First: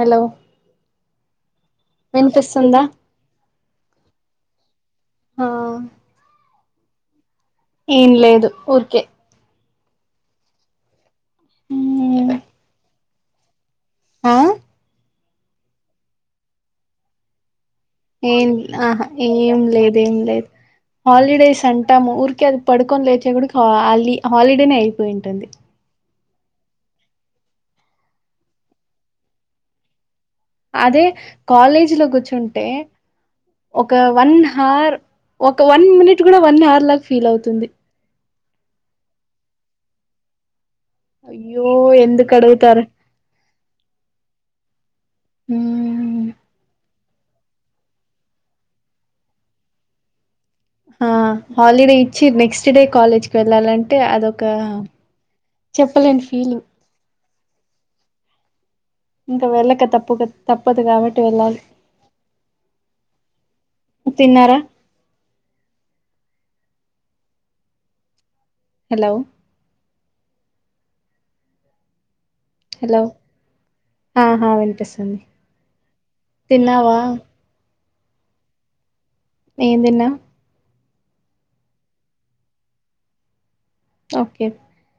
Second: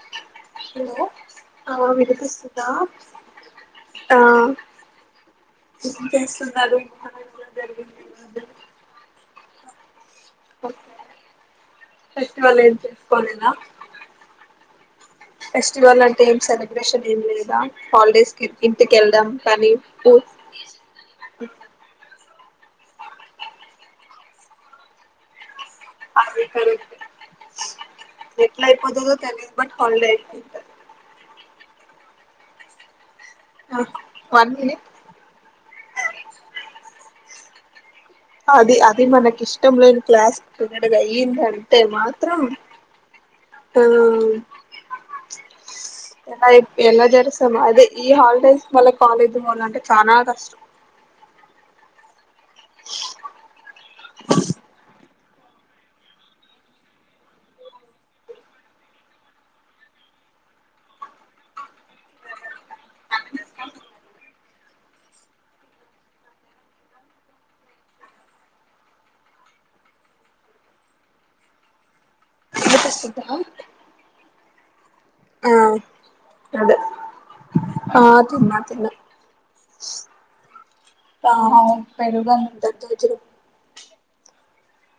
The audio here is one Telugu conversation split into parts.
హలో హలో ఆ వినిపిస్తుందా ఆ ఆ ఏం చేస్తున్నారు జరిగింది ఏం ఈ మధ్య? లేదు ఊరికే ఫెస్టివల్ ఏం చేసుకోలేదా ఆ ఫెస్టివల్ అంటే ఏం సెలబ్రేషన్ ఏం లేదా హాలిడేస్ కి ఏం ఇంటికి ఆహా వెళ్ళడం ఏం కానీ లేదు ఊ ఏం లేదు హాలిడేస్ అంటాము ఊరి పడుకొని లేచే కూడా హాలీ హాలిడేనే అయిపోయింటుంది అది కరెక్టే ఎట్లా అయిపోతాదో తెలీదు బట్ హాలిడే అదే కాలేజీ లో కూర్చుంటే ఒక వన్ హర్ ఒక వన్ మినిట్ కూడా వన్ హవర్ లా ఫీల్ అవుతుంది అది అది మనకి ఇష్టం లేని క్లాస్ తొందరగా అయింది అయ్యో అంటే ఎందుకు మాత్రం అడుగుతారు ఆ స ఎలా జరుస్తాము అదే ఈ హాలిడేస్ వాళ్ల కాలేజ్ పోవాలా అంటే చాలా కష్టం ఆ హాలిడే ఇచ్చి నెక్స్ట్ డే కాలేజ్కి వెళ్ళాలంటే అదొక చెప్పలేని ఫీలింగ్ ఇంకా వెళ్ళక తప్పుక తప్పదు కాబట్టి వెళ్ళాలి తిన్నారా హలో హలో వినిపిస్తుందా ఆహా వినిపిస్తుది ఆ అదే తిన్నావా ఆ తిన్నా తిన్నా ఏం తిన్న ఆ పెరుగు అన్నం కే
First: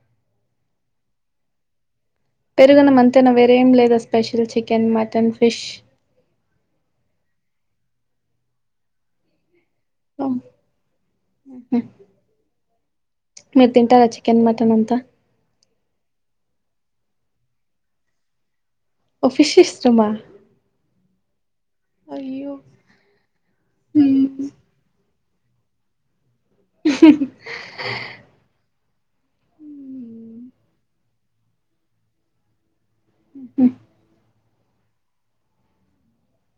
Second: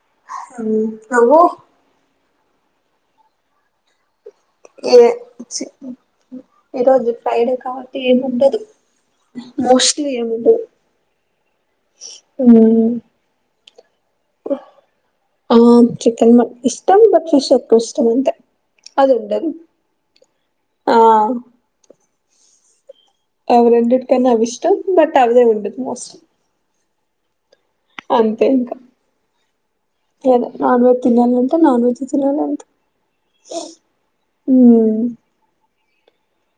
నువ్వు పెరుగు అన్నం అంతేనా వేరే ఏం లేదు స్పెషల్ చికెన్, మటన్, ఫిష్ ఈరోజు ఫ్రైడే కాబట్టి ఏమి ఉండదు మోస్ట్లీ ఏముండదు మీరు తింటారా చికెన్, మటన్ అంత ఆ చికెన్ ఇష్టం బట్ ఫిష్ ఎక్కువ ఇష్టం అంతే ఓ అదుండది ఫిష్ ఇష్టమా ఆ అయ్యో అవి రెండిటి కన్నా అవి ఇష్టం బట్ అదే ఉండిద్ది మోస్ట్లీ [unintelligible] అంతే ఇంకా లేదా నాన్ వెజ్ తినాలంటే నాన్ వెజ్ తినాలి అంతే ఉమ్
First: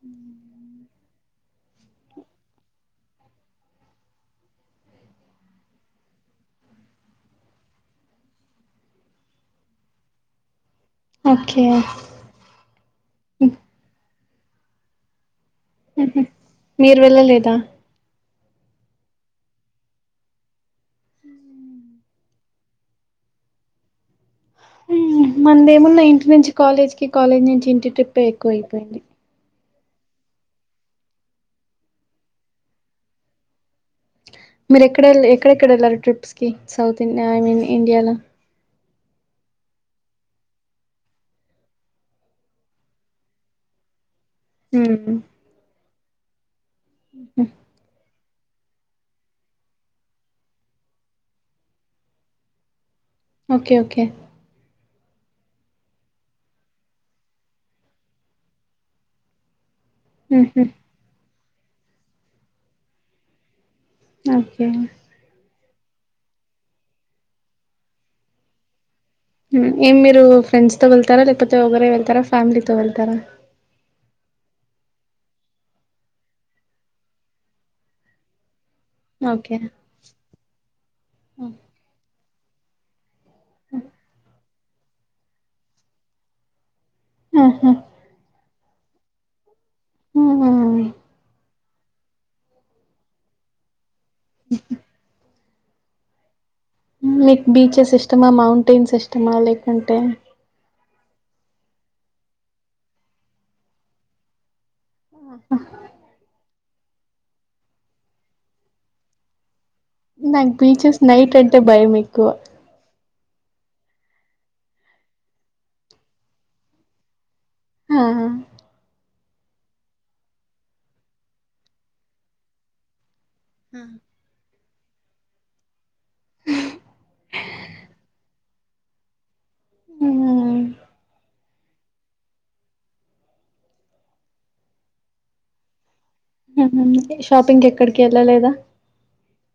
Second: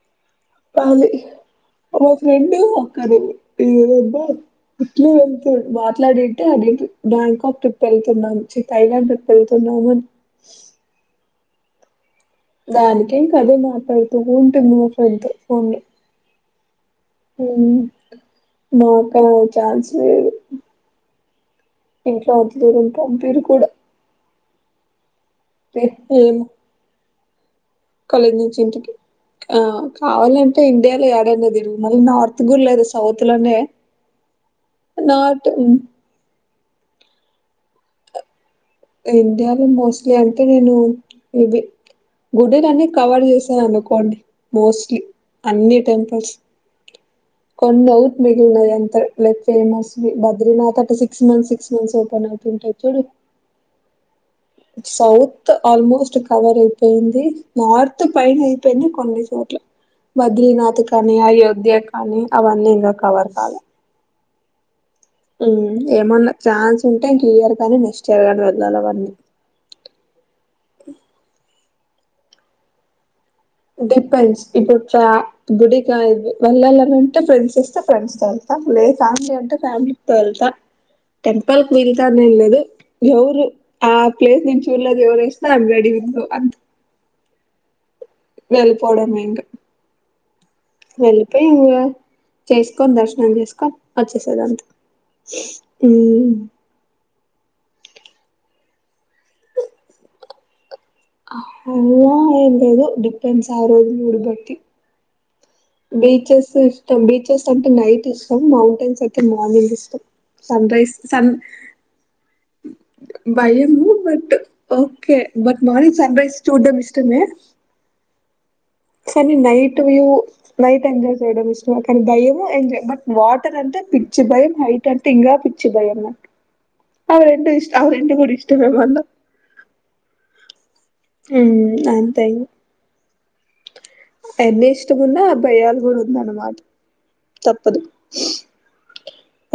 ఉ పాలి ఒక ఫ్రెం ఒక్కరు ఇ రబ్బ ఇట్లు వెళ్తు మాట్లాడింటే అది బ్యాంకాక్ ట్రిప్ వెళ్తున్నాం థైలాండ్ ట్రిప్ వెళ్తున్నాం బాగున్ ఓక్కే దానికేం కదే మాట్లాడుతు ఉంటుది మా ఫ్రెండ్తో ఫోన్లో మీరు వెళ్ళలేదా మాకా ఛాన్స్ ఇంట్లో అంత దూరం పంపీరు కూడ మనదె మన్నా ఇంటి ఏమో నుంచి కాలేజ్ కి కాలేజ్ నుంచి ఇంటిక్ ట్రిప్పె కాలేజ్ ఎక్కువ నుంచి ఇంటికి అయిపోయింది ఆ కావాలంటే ఇండియాలో ఏడన్న తిరుగు మళ్ళీ నార్త్ గుర లేదు సౌత్ లోనే మీరు ఎక్కడళ్ నార్త్ ఎక్కడెక్కడ హ్మ్ వెళ్ళారు ట్రిప్స్ కి సౌత్ండి ఐ మీన్ ఇండియాలో ఇండియాలో మోస్ట్లీ అంటే నేను ఇది గుడిలన్నీ కవర్ చేశా అనుకోండి మోస్ట్లీ అన్ని టెంపుల్స్ కొన్ని అవు మియి అంత లైక్ ఫేమస్ బద్రీనాథ అట six months six months open అవుతుంటాయి చూడు okay okay south almost cover అయిపోయింది నార్త్ పైన అయిపోయింది కొన్ని చోట్ల బద్రీనాథ్ కానీ అయోధ్య కానీ అవన్నీ ఇంక కవర్ కాాల ఓకే ఏమన్నా ఛాన్స్ ఉంటే ఇంక ఇయర్ కానీ నెక్స్ట్ ఇయర్ కాని వెళ్లాలివన్నీ ఏం మీరు ఫ్రెండ్స్ తో వెళ్తార లేపోతే ఒకరే వెళ్తార ఫ్యామిలీతో వెళ్తారా డిపెన్స్ ఇబట్రా గుడికా వెల్లాలని ఉంటె అంట ఫ్రెండ్స్ వస్తె ఫ్రెండ్స్ తో వెల్తా లే ఫ్యామిలీ ఓకే అంటే ఫ్యామిలీతో వెళ్తా టెంపుల్ క వెళ్తానే లేదు ఎవరు ఆ ప్లేస్ నేన్ చూడలేదు ఎవరు వస్తె అ యామ్ రెడీ ఇంగ్ ఆహ వెళ్లి పో వడమె ఇంకా వెళ్లిపోయి ఇ చేస్కోని దర్శనం చేసుకో వచ్చే సెదాన్ని అంత మీకు బీచెస్ ఇష్టమా మౌంటైన్స్ ఇష్టమా లేకుంటే అల ఏమ్ లేదు డిఫెన్స్ ఆ రోజు మూడు బట్టి ఆ బీచెస్ ఇష్టం బీచెస్ అంటే నైట్ ఇష్టం మౌంటైన్స్ అయితె మార్నింగ్ ఇష్టం నా క్ sunrise beaches sun night అంటే భయం ఎక్కువ భయము but okay but morning sunrise చూడ్డండం ఇష్టమే అహ కానీ నైట్ వ్యూ నైట్ ఎంజాయ్ చేయడం ఇష్టమా కానీ భయము ఎంజాయ్ బట్ వాటర్ అంటే పిచ్చి భయం హైట్ అంటే ఇంకా పిచ్చి భయం అ రెండు ఇష్టం అవి రెండు కూడ ఇష్టమే మళ్ళ ఉ అంతయి ఎంత ఇష్టమున్న భయాలు కూడా ఉందన్నమాట ఉహు షాపింగ్ కి ఎక్కడికి వెళ్ళలేదా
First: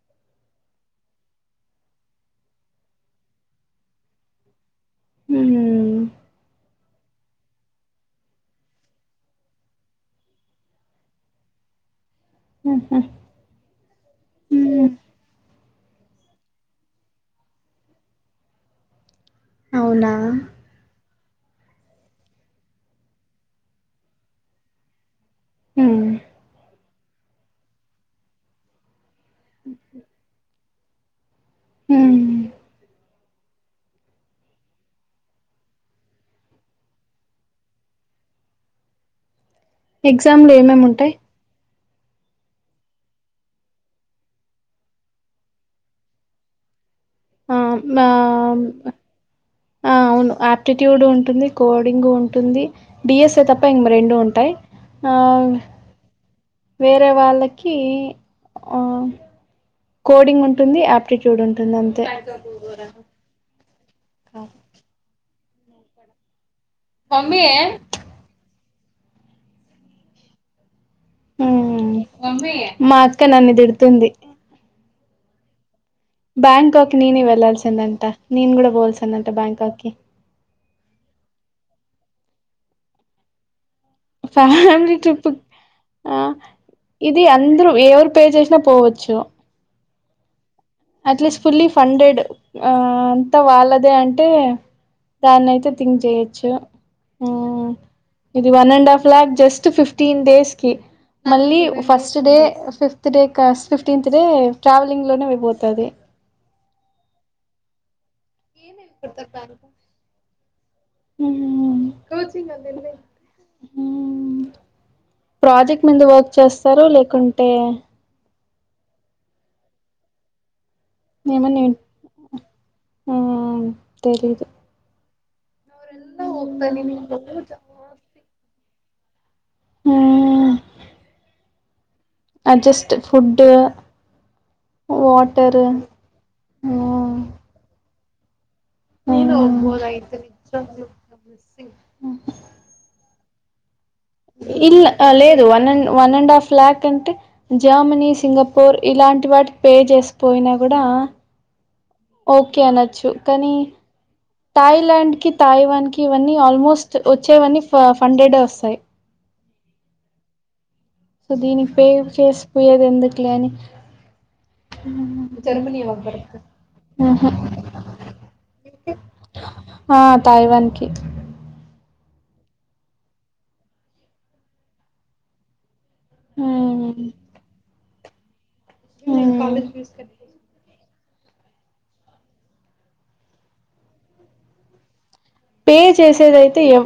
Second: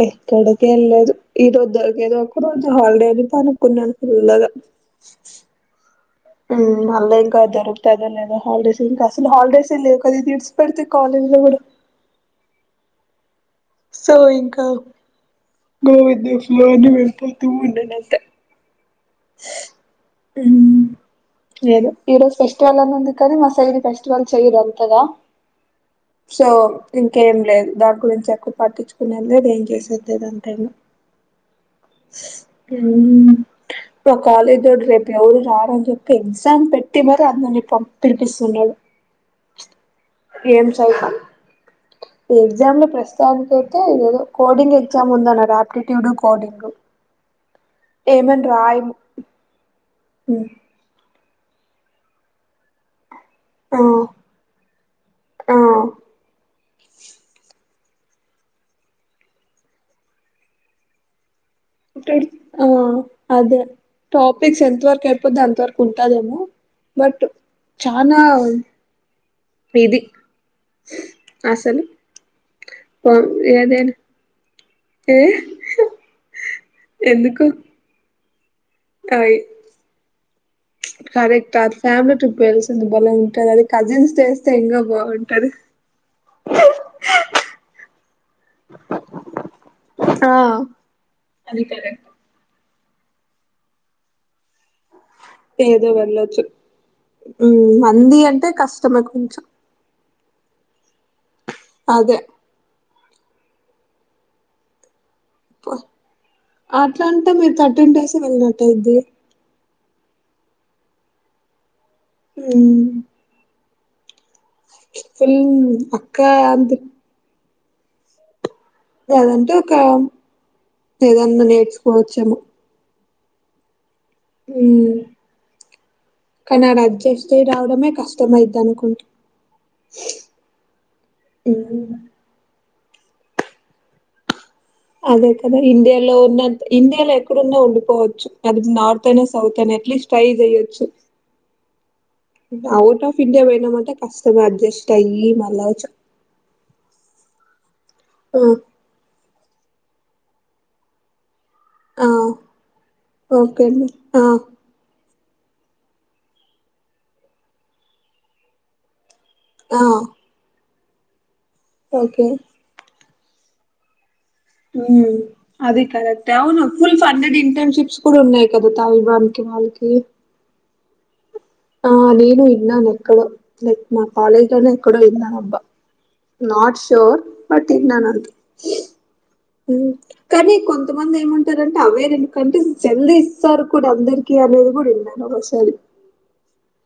ఎక్కడిక వెళ్లదు ఈ రోజు దొరిగేది ఒక రోజు హాలిడే అని పనుకున్నాను ఫుల్లగా హు అల్ా ఇంకా దొకుతుదో లేదో హాలిడేస్ ఇంక అసలు హాలిడేస్ లేవు ఇంక ఇది ఇడిసి పెడితే కాలేజ్ ఇక ఇవ్వడు ఉహ్ సో ఇంకా గోవిద్యేశలో అని వెళ్ళపోతూ ఉన్నానుంత [unintelligible] అవునా లేదు ఈ రోజు ఫెస్టివల్ అని ఉంది కదనీ మా సైలి ఫెస్టివల్ చెయదు కదా సో ఇంకేం లేదు దాని గురించి పట్టించుకునేళ అది ఏం చేసొద్దద అంటేను హు ఇ కాలేజ్ దోడ రేపు ఎవరు రారాంచేప్ ఎక్సామ్ పెట్టి మ అందని పం పినిపిస్తున్నాడు [unintelligible] ఆ ఎగ్జామ్లు ఏమేమి చదువుతా ఉంటాయి ఎగ్జామ్ లో ప్రశ్న దానికైతే కోడింగ్ ఎగ్జానికి అయితే ఏదో కోడింగ్ ఎగ్జామ్ ఉందన్నారు యాప్టిట్యూడు కోడింగ్ ఆ ఏమని మామ్ రాయము అవును మ్మ్. ఆయాప్టిట్యూడ్ ఉంటుంది కోడింగ్ ఉంటుంది డిఎస్ఏ తప్ప ఆ ఇంకా రెండు ఉంటాయి ఆ వేరే వాళ్ళకి అ కోడింగ్ ఉంటుంది అప్లి చూడంటుంది అంతే ఇక్కడ ఆ అదే టాపిక్స్ ఎంత వరకు అయిపోది అంత వరకు ఉంటాదేమో బట్ చనా విది అసలు హ్మ్ మా పో అక్క నన్ను ఏదనా తిడుతుంది ఏ [unintelligible] బ్యాంకాక్ ననే ఎందుకు వెళ్లాల్సిందంటా నేను కూడా పోవల్సిందంట అయి బ్యాంకాక్ కి కరెక్ట్ అది ఫ్యామిలి ట్రిప్ వెల్సి బలే ఉంటది అది స్ చేస్తే ఇంకా ఫ్యామిలీ ట్రిప్ బాగుంటది ఆ ఇది అందరు ఎవరు పే చేసినా పోవచ్చు ఆ అట్లీస్ట్ అది ఫుల్లీ కరెక్ట్ ఫండెడ్ ఆ అంతా వాళ్ళదే అంటే దాన్ని అయితే ఏదో థింక్ వెళ్ళొచ్చు చేయొచ్చు ఉమ్, మంది అంటే ఇది వన్ అండ్ కష్టమే హఫ్ లక్ కొంచెం జస్ట్ ఫిఫ్ ఫిఫ్టీన్ డేస్కి మళ్ళీ అదే ఫస్ట్ డే ఫిఫ్త్ డే క ఫిఫ్టీన్త్ డే ట్రావెలింగ్ లోనే అయిపోతది అట్లా అంటే మీరు థర్టీన్ డేస్ వెళ్ళినట్ట ఇది కోచింగ్ అద ఎ [unintelligible] ఫుల్ ప్రాజెక్ట్ మీద అక్క వర్క్ అంత చేస్తారు లేకుంటే లేదంటే ఒక ఏదన్నా నేర్చుకోవచ్చాము ఉ ఉ ఉ కానీ ఆడ అజస్ట్ అయి రావడమే కష్టమ అైది అనుకుంటా మ్మ్ ఉహు అజెస్ట్ ఫుడ్ అదే కదా వాటర్ ఇండియాలో ఉన్న ఇండియాలో ఆ ఎక్కడున్నా ఉండిపోవచ్చు అది నార్త్ అనే సౌత్ అ ఎలీస్ట్ ఫైవ్ టైయచ్చు [inaudible] ఆఫ్ ఇండియా పోయినా అంటే కష్టంగా అడ్జస్ట్ అయ్యి లేదు వన్ మళ్ళచ్చ and one and half lakh అంటే జర్మనీ సింగపూర్ ఇలాంటి వాటి పే చేసికపోయినా కూడా ఆ ఓకే అనొచ్చు కానీ ఓకే అండి ఆ థాయి్లా్యాండ్ ి తాయివాన్ కి ఇవన్నీ ఆల్మోస్ట్ వచ్చేవన్నీ హండ్రెడ్ే వస్తాయి ఆ సో దీనికి పేవ్ ఓకే చేసిపోయేది ఎందుకులే అని అది కరెక్ట్ అవును ఫుల్ ఆహా ఫండెడ్ ఇంటర్న్షిప్స్ కూడా ఉన్నాయి కదా తాలిబాన్ కి వాళ్ళకి ఆ తాయివాన్ కి ఆ నేను విన్నాను ఎక్కడో మా కాలేజ్లోనే ఎక్కడో విన్నానబ్బా నాట్ షోర్ బట్ విన్నాను అంతే మ్ కనీ కొంత్ కొంతమంది ఏమంటరంటే అవే ర ఎందుకంటే జల్లి ఇస్తారు కూడా అందరికి అనేది కూడా విన్న పే చేసేదైతే ఎ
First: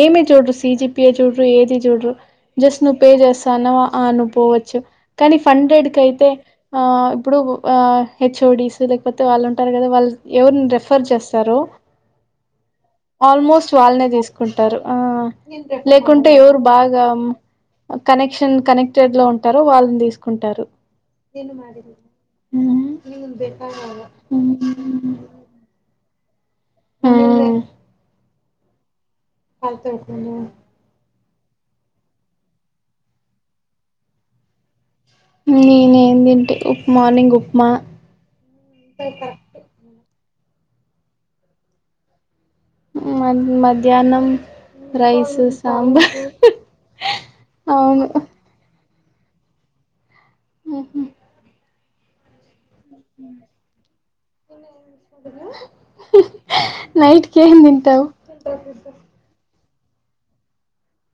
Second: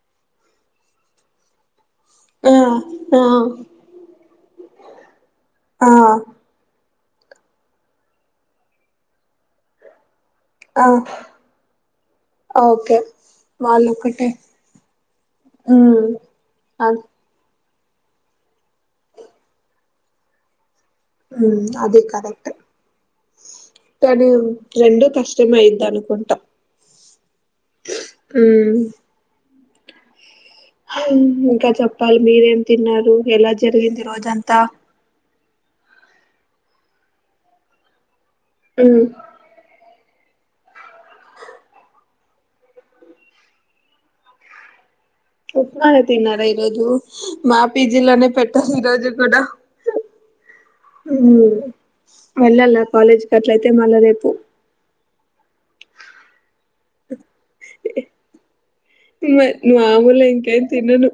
ఏమి చూడరు సిజిపిఏ చూడరు ఏది చూడ్రు ఆ జస్ట్ నువ్వు పే ఆ చేస్తానవా అ నువ్ పోవచ్చు కానీ ఫండ్రెడ్ ఆ కై తే ఆ ఇప్పుడు ఆ హెచ్ఓడిస్ లేకపోతే వాళ్ళు ఉంటారు కదా వాళ్ ఎవరిని రెఫర్ ఆ చేస్తారో ఓకే ఆల్మోస్ట్ వాళ్ళు వాళ్ళనే ఒకటే తీసుకుంటారు ఉమ్ లేకుంటే ఎవరు అది బాగా కనెక్షన్ కనెక్టెడ్ లో ఉంటారో వాళ్ళని తీసుకుంటారు ఉమ్ అది కరెక్ట్ మ్ కానీ మ్ రెండు హు కష్టమే అయిద్ది అనుకుంటా మ్ మ్ అంత అయిపోయినాయ ఇంకా చెప్పాలి మీరేం తిన్నారు ఎలా జరిగింది రోజంతా నేనెం తింటే ఉప్మా మార్నింగ్ ఉప్మా మ్ మల్ మధ్యాహ్నం రైస్ ఉప్మా సాంబార్ తిన్నర ఈ రోజు మా అవును పీజిలోనే పెట్టారు ఈరోోజు కుడా మ్ వెళ్ళాల్నా కాలేజ్ అట్లయితే మళ్ల నైట్ కేంతింటావ్ మ ఆములే ఇంకేం తినను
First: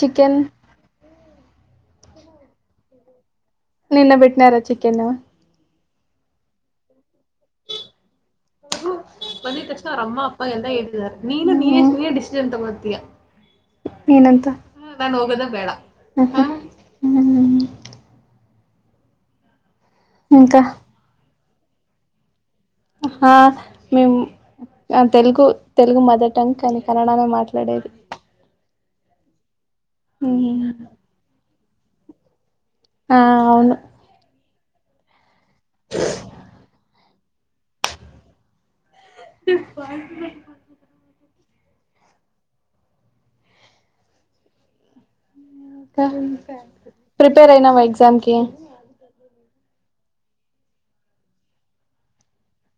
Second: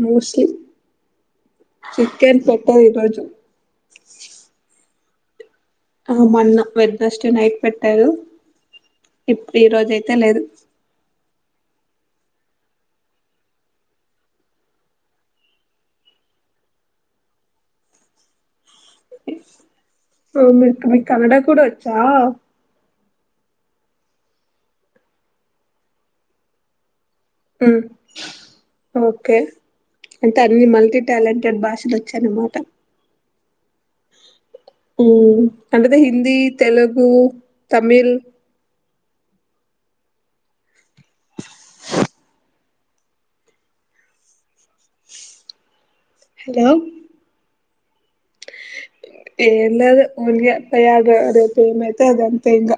చికెన్ మోస్ట్లీ చికెన్ పెట్టది ఈ రోజు కేనా ఆ మొన్న వెడ్నస్ డే నైట్ పెట్టారు ఇప్పుడు మల్లి ఈ రోజు తెచ్చినారు అయితే అమ్మ లేదు అప్ప ఎంటిదరూ నిను నినేే నినే డిసిజన్ అంత మధ్య నినొద్ద మ్ ద నువ్ ఒకటే తెడ మ్ ఓ ఇంకా మిక్ మీకు కనడా కూడా వచ్చా ఆ మేము తెలుగు తెలుగు మదర్ టంగ్ కానీ కనడనే ఉమ్, మాట్లాడేది ఓకే అంటే అన్ని మల్టీ టాలెంటెడ్ భాషలు వచ్చన్నమాట ఆ అవును మ్ అంటేది హిందీ తెలుగు తమిళ్ బ ఇంకా హలో ప్రిపేర్ అయినావా ఎగ్జామ్కి ఏం లేదు ఒల్గే పయాగ్ రేపేమైతే అదంతే ఇంగ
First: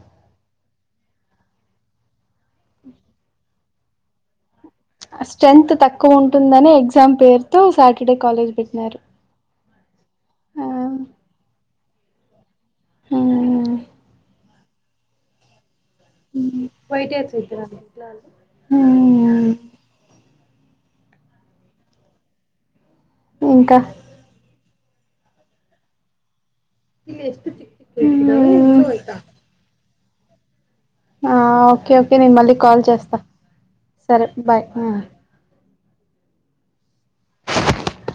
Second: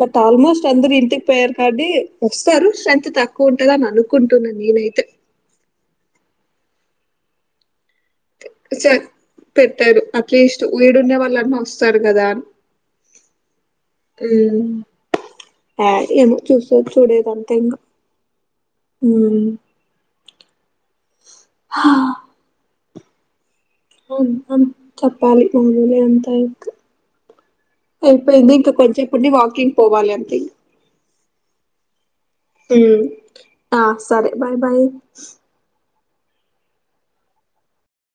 బట్ ఆల్మోస్ట్ అందరు ఇంటికి పొయారు కాబట్టి వస్తారు స్ట్రెంత్ తక్కువ ఉంటదని అనుకుంటున్నా నేనైతే స్ట్రెంగ్త్ తక్కువ ఉంటుందని ఎగ్జామ్ పేరుతో సాటర్డే కాలేజ్ పెట్నారు పెట్టాడు అట్లీస్ట్ వీడున్న వాళ్ళన్న వస్తారు కదా మ్మ్ ఆ ఏమో చూసే చూడేదంతేన్ మ్మ్ హా ఇంక అన్ అన్ చెప్పాలి అన్గులే అంతే అయిపొయింది ఇంక కొంచేపుండి వాకింగ్ పోవాలి అంతే ఆ ఓకే ఓకే నేను మళ్ళీ కాల్ ఉమ్ చేస్తా సరే బాయ్